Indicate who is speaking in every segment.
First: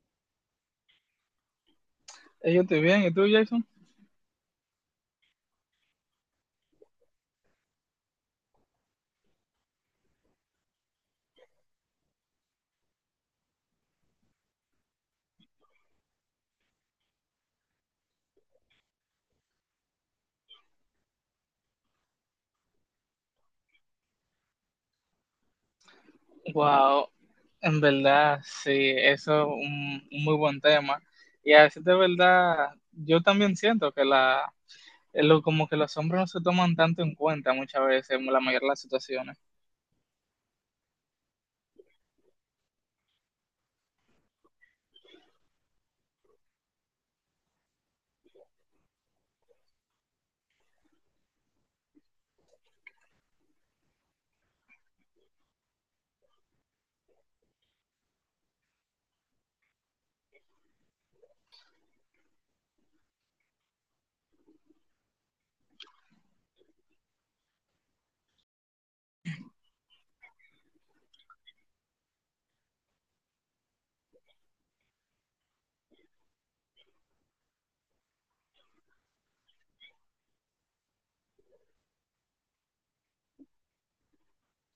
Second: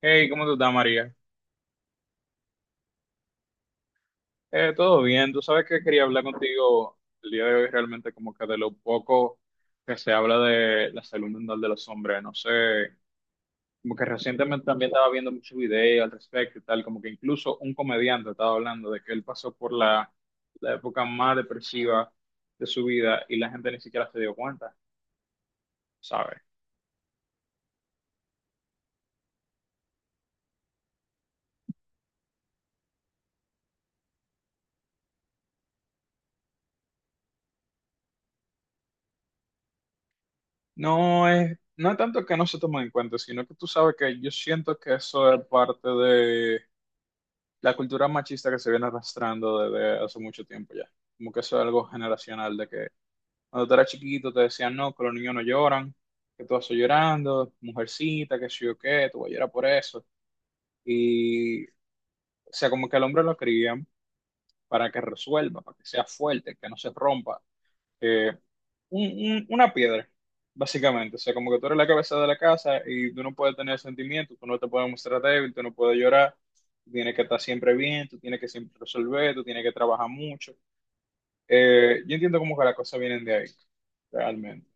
Speaker 1: Hey, ¿cómo tú estás, María?
Speaker 2: Yo estoy bien, ¿y tú, Jason?
Speaker 1: Todo bien. Tú sabes que quería hablar contigo el día de hoy, realmente, como que de lo poco que se habla de la salud mental de los hombres. No sé, como que recientemente también estaba viendo muchos videos al respecto y tal, como que incluso un comediante estaba hablando de que él pasó por la época más depresiva de su vida y la gente ni siquiera se dio cuenta, ¿sabes?
Speaker 2: Wow, en verdad, sí, eso es un muy buen tema. Y a veces de verdad, yo también siento que como que los hombres no se toman tanto en cuenta muchas veces en la mayoría de las situaciones.
Speaker 1: No es tanto que no se tomen en cuenta, sino que tú sabes que yo siento que eso es parte de la cultura machista que se viene arrastrando desde hace mucho tiempo ya. Como que eso es algo generacional, de que cuando tú eras chiquito te decían, no, que los niños no lloran, que tú vas llorando, mujercita, que sí o qué, tú vas a llorar por eso. Y, o sea, como que al hombre lo crían para que resuelva, para que sea fuerte, que no se rompa, eh, un- una piedra, básicamente. O sea, como que tú eres la cabeza de la casa y tú no puedes tener sentimientos, tú no te puedes mostrar débil, tú no puedes llorar, tú tienes que estar siempre bien, tú tienes que siempre resolver, tú tienes que trabajar mucho. Yo entiendo como que las cosas vienen de ahí, realmente.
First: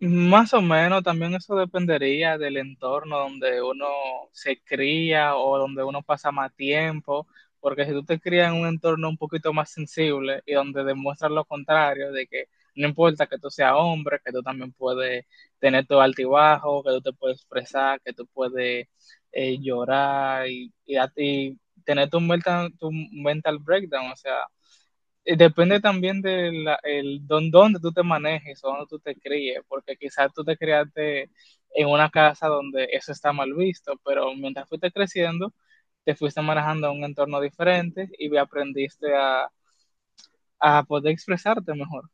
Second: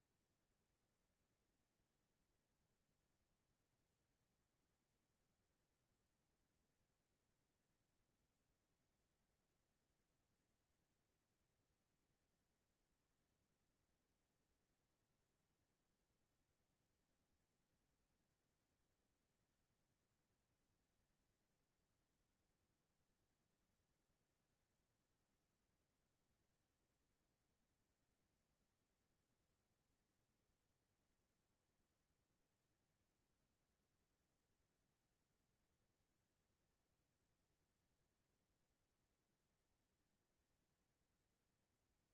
Speaker 2: Más o menos, también eso dependería del entorno donde uno se cría o donde uno pasa más tiempo, porque si tú te crías en un entorno un poquito más sensible y donde demuestras lo contrario, de que no importa que tú seas hombre, que tú también puedes tener tu altibajo, que tú te puedes expresar, que tú puedes llorar a ti tener tu mental breakdown, o sea, depende también de dónde tú te manejes o dónde tú te críes, porque quizás tú te criaste en una casa donde eso está mal visto, pero mientras fuiste creciendo, te fuiste manejando en un entorno diferente y aprendiste a poder expresarte mejor.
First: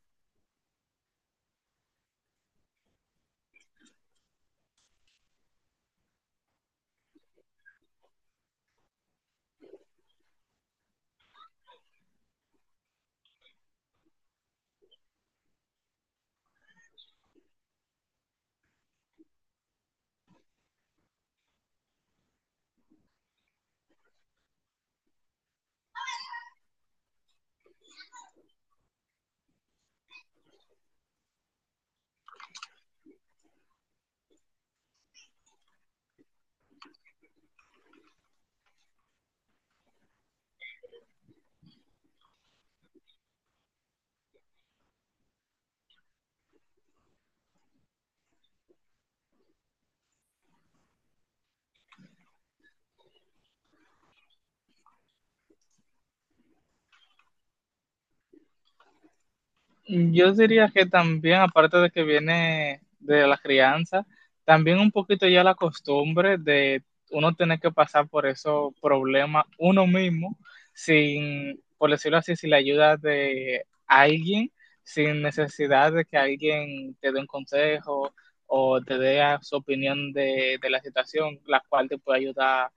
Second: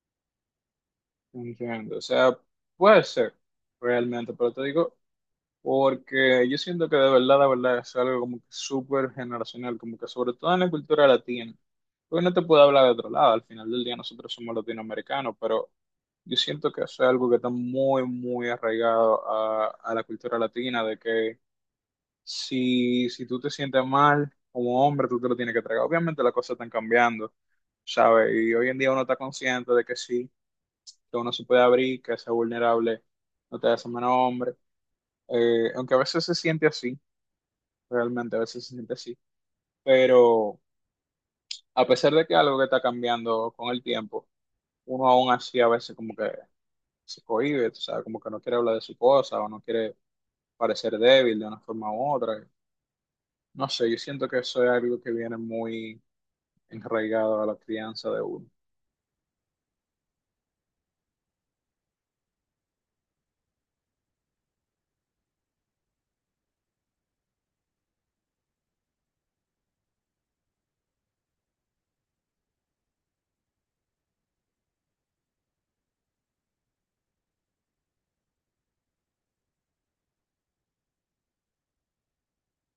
Speaker 1: Entiendo. O sea, puede ser, realmente, pero te digo, porque yo siento que de verdad, es algo como que súper generacional, como que sobre todo en la cultura latina. Porque no te puedo hablar de otro lado, al final del día nosotros somos latinoamericanos, pero yo siento que eso es algo que está muy, muy arraigado a la cultura latina, de que si tú te sientes mal como hombre, tú te lo tienes que tragar. Obviamente las cosas están cambiando, ¿sabes? Y hoy en día uno está consciente de que sí, que uno se puede abrir, que ser vulnerable no te hace menos hombre. Aunque a veces se siente así, realmente a veces se siente así. Pero a pesar de que algo que está cambiando con el tiempo, uno aún así a veces como que se cohíbe, o sea, como que no quiere hablar de su cosa o no quiere parecer débil de una forma u otra. No sé, yo siento que eso es algo que viene muy enraigado a la crianza de uno.
Speaker 2: Yo diría que también, aparte de que viene de la crianza, también un poquito ya la costumbre de uno tener que pasar por esos problemas uno mismo, sin, por decirlo así, sin la ayuda de alguien, sin necesidad de que alguien te dé un consejo o te dé su opinión de la situación, la cual te puede ayudar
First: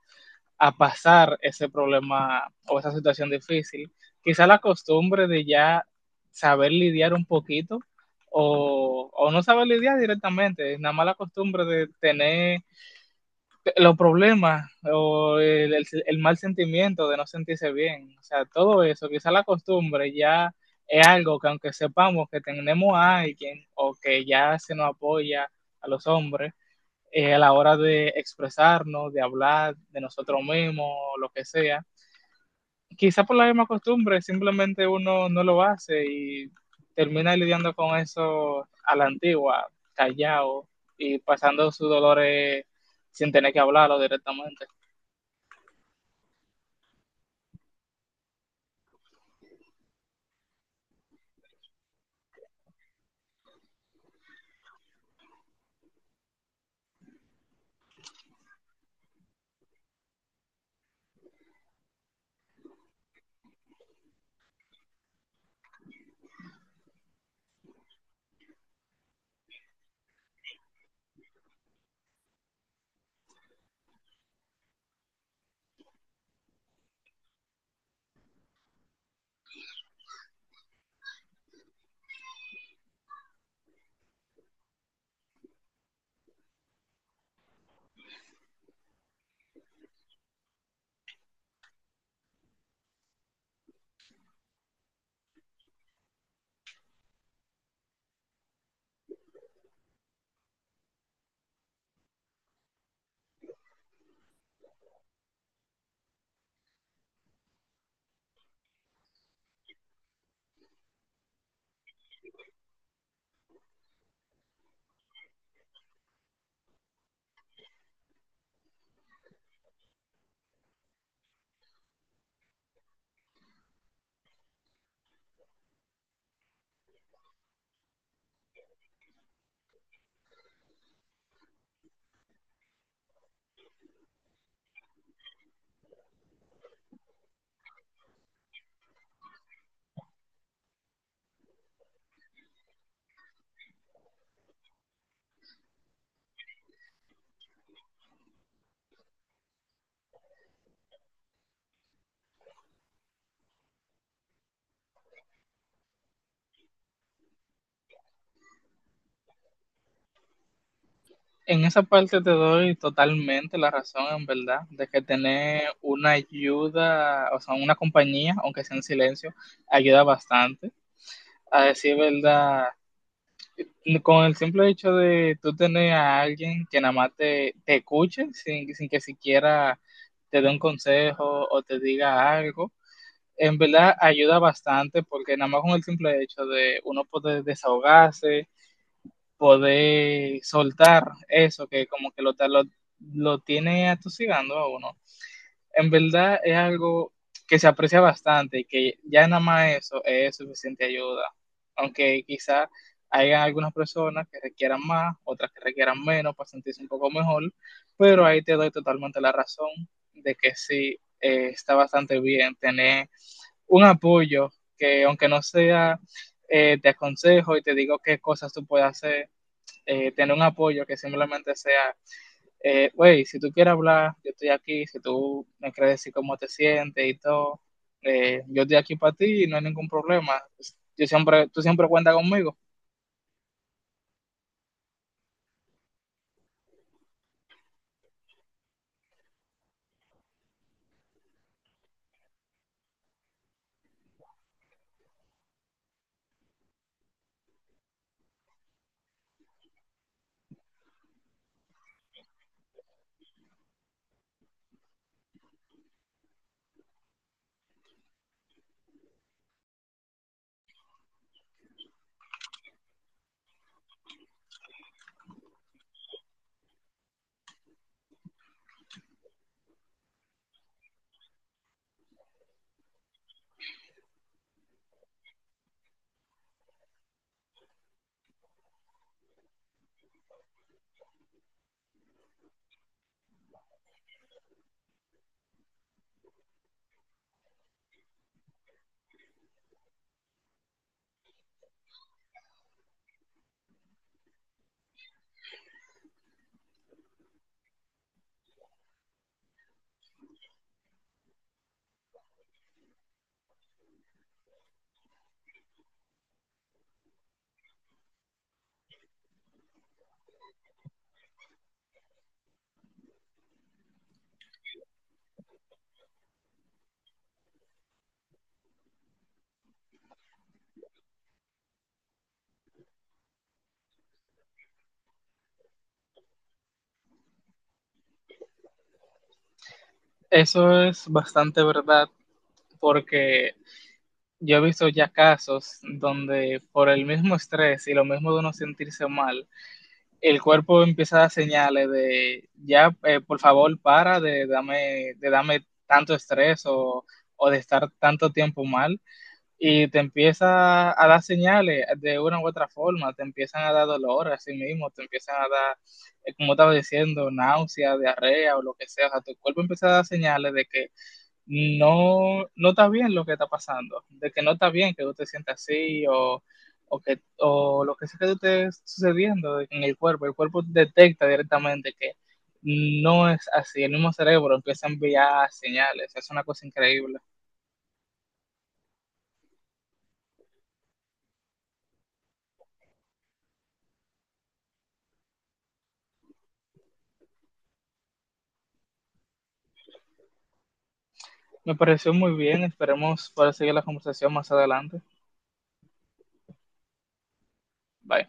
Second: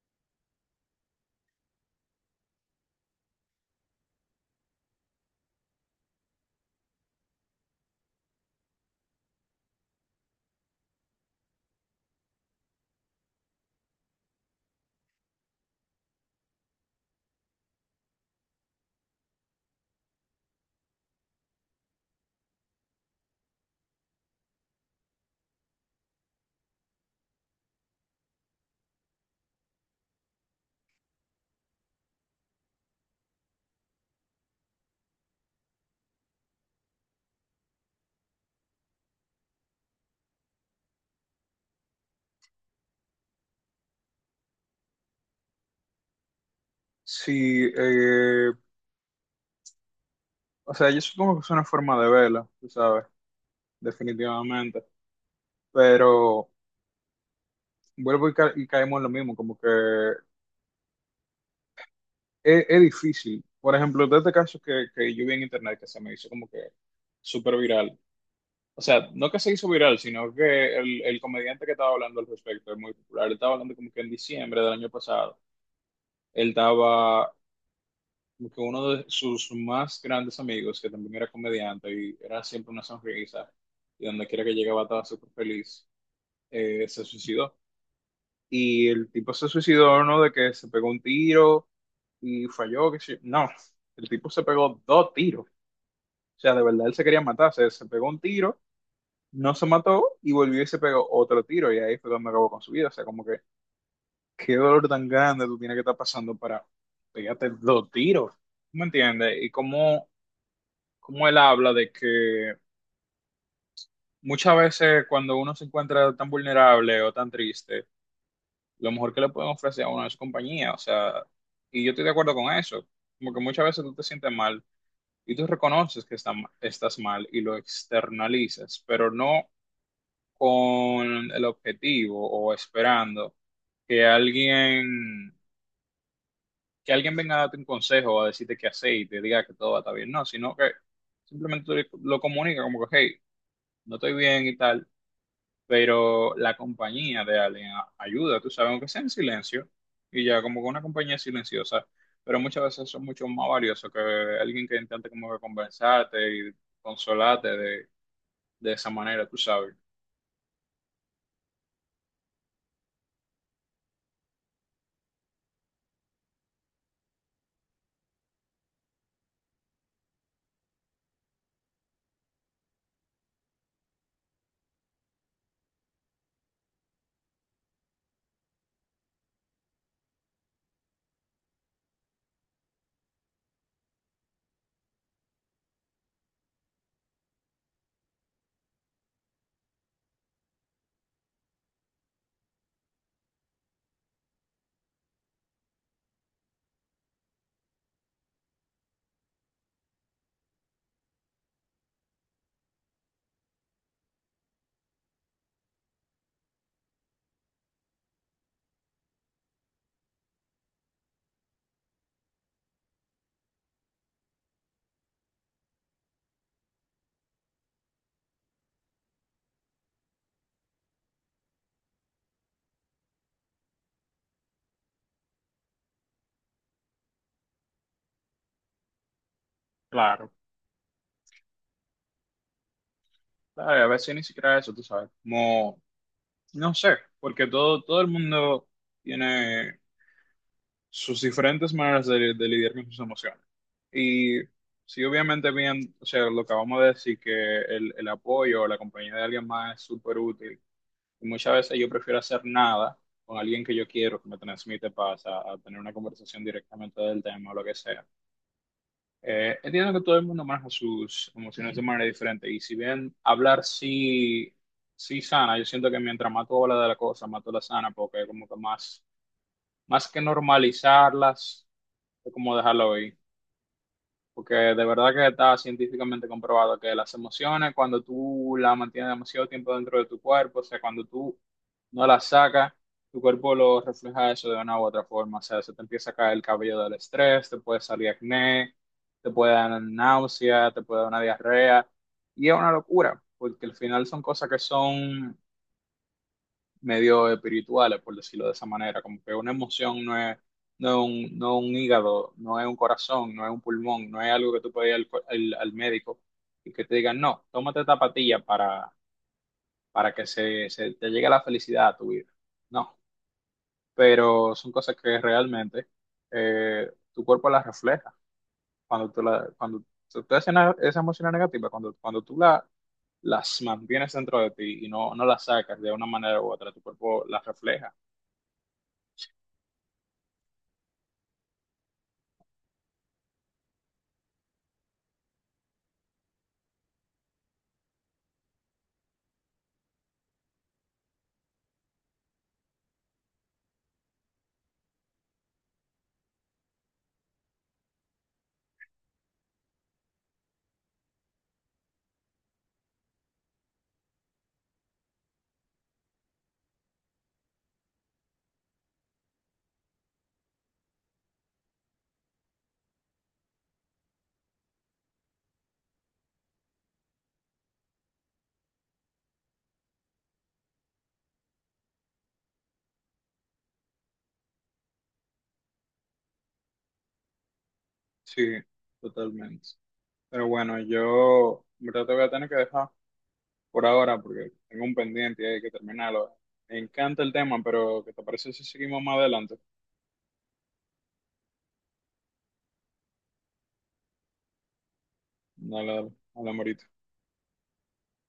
Speaker 2: a pasar ese problema o esa situación difícil. Quizá la costumbre de ya saber lidiar un poquito o no saber lidiar directamente, es nada más la costumbre de tener los problemas o el mal sentimiento de no sentirse bien. O sea, todo eso, quizá la costumbre ya es algo que aunque sepamos que tenemos a alguien o que ya se nos apoya a los hombres, a la hora de expresarnos, de hablar de nosotros mismos, lo que sea. Quizá por la misma costumbre, simplemente uno no lo hace y termina lidiando con eso a la antigua, callado y pasando sus dolores sin tener que hablarlo directamente.
Speaker 1: Sí, o sea, yo supongo que es una forma de verla, tú sabes, definitivamente, pero vuelvo y caemos en lo mismo, como que es difícil. Por ejemplo, de este caso que yo vi en internet que se me hizo como que súper viral. O sea, no que se hizo viral, sino que el comediante que estaba hablando al respecto es muy popular. Él estaba hablando como que en diciembre del año pasado él estaba como que uno de sus más grandes amigos, que también era comediante y era siempre una sonrisa, y donde quiera que llegaba estaba súper feliz, se suicidó. Y el tipo se suicidó, ¿no? De que se pegó un tiro y falló, que no, el tipo se pegó dos tiros. O sea, de verdad él se quería matar, se pegó un tiro, no se mató y volvió y se pegó otro tiro y ahí fue donde acabó con su vida. O sea, como que qué dolor tan grande tú tienes que estar pasando para pegarte dos tiros. ¿Me entiendes? Y cómo como él habla de que muchas veces cuando uno se encuentra tan vulnerable o tan triste, lo mejor que le pueden ofrecer a uno es compañía, o sea, y yo estoy de acuerdo con eso, como que muchas veces tú te sientes mal y tú reconoces que estás mal y lo externalizas, pero no con el objetivo o esperando que alguien, que alguien venga a darte un consejo o a decirte qué hacer y te diga que todo va a estar bien, no, sino que simplemente tú lo comunicas como que, hey, no estoy bien y tal, pero la compañía de alguien ayuda, tú sabes, aunque sea en silencio, y ya como que una compañía silenciosa, pero muchas veces son mucho más valiosos que alguien que intente como que conversarte y consolarte de esa manera, tú sabes.
Speaker 2: En esa parte te doy totalmente la razón, en verdad, de que tener una ayuda, o sea, una compañía, aunque sea en silencio, ayuda bastante. A decir verdad, con el simple hecho de tú tener a alguien que nada más te escuche sin que siquiera te dé un consejo o te diga algo, en verdad ayuda bastante porque nada más con el simple hecho de uno poder desahogarse, poder soltar eso que como que lo tiene atosigando a uno, en verdad es algo que se aprecia bastante y que ya nada más eso es suficiente ayuda, aunque quizá hayan algunas personas que requieran más, otras que requieran menos para sentirse un poco mejor, pero ahí te doy totalmente la razón de que sí, está bastante bien tener un apoyo que aunque no sea te aconsejo y te digo qué cosas tú puedes hacer, tener un apoyo que simplemente sea güey, si tú quieres hablar, yo estoy aquí, si tú me quieres decir cómo te sientes y todo, yo estoy aquí para ti y no hay ningún
Speaker 1: Claro,
Speaker 2: problema. Yo siempre, tú siempre cuentas conmigo.
Speaker 1: claro, a veces ni siquiera eso, tú sabes, como, no sé, porque todo el mundo tiene sus diferentes maneras de lidiar con sus emociones. Y sí, obviamente bien, o sea, lo que acabamos de decir, que el apoyo o la compañía de alguien más es súper útil. Y muchas veces yo prefiero hacer nada con alguien que yo quiero, que me transmite paz, a tener una conversación directamente del tema o lo que sea. Entiendo que todo el mundo maneja sus emociones de manera diferente. Y si bien hablar sí, sí sana, yo siento que mientras más tú hablas de la cosa, más tú la sana, porque como que más, más que normalizarlas es como dejarlo ahí. Porque de verdad que está científicamente comprobado que las emociones, cuando tú las mantienes demasiado tiempo dentro de tu cuerpo, o sea, cuando tú no las sacas, tu cuerpo lo refleja eso de una u otra forma. O sea, se te empieza a caer el cabello del estrés, te puede salir acné, te puede dar náusea, te puede dar una diarrea. Y es una locura, porque al final son cosas que son medio espirituales, por decirlo de esa manera, como que una emoción no es, no es un hígado, no es un corazón, no es un pulmón, no es algo que tú puedes ir al médico y que te digan, no, tómate esta pastilla para que se te llegue la felicidad a tu vida. No, pero son cosas que realmente tu cuerpo las refleja. Cuando tú, la, cuando tú haces esa emoción negativa, cuando, cuando tú la, las mantienes dentro de ti y no, no las sacas de una manera u otra, tu cuerpo las refleja.
Speaker 2: Eso es bastante verdad porque yo he visto ya casos donde por el mismo estrés y lo mismo de uno sentirse mal, el cuerpo empieza a dar señales de ya, por favor, para de darme, de dame tanto estrés o de estar tanto tiempo mal y te empieza a dar señales de una u otra forma, te empiezan a dar dolor a sí mismo, te empiezan a dar, como estaba diciendo, náusea, diarrea o lo que sea. O sea, tu cuerpo empieza a dar señales de que no, no está bien lo que está pasando, de que no está bien que tú te sientas así o, que, o lo que sea que te esté sucediendo en el cuerpo detecta directamente que no es así, el mismo cerebro empieza a enviar señales, es una cosa increíble.
Speaker 1: Sí, totalmente. Pero bueno, yo en verdad te voy a tener que dejar por ahora porque tengo un pendiente y hay que terminarlo. Me encanta el tema, pero ¿qué te parece si seguimos más adelante?
Speaker 2: Me pareció muy bien. Esperemos para seguir la conversación más adelante.
Speaker 1: Dale, dale, hablamos ahorita.
Speaker 2: Bye.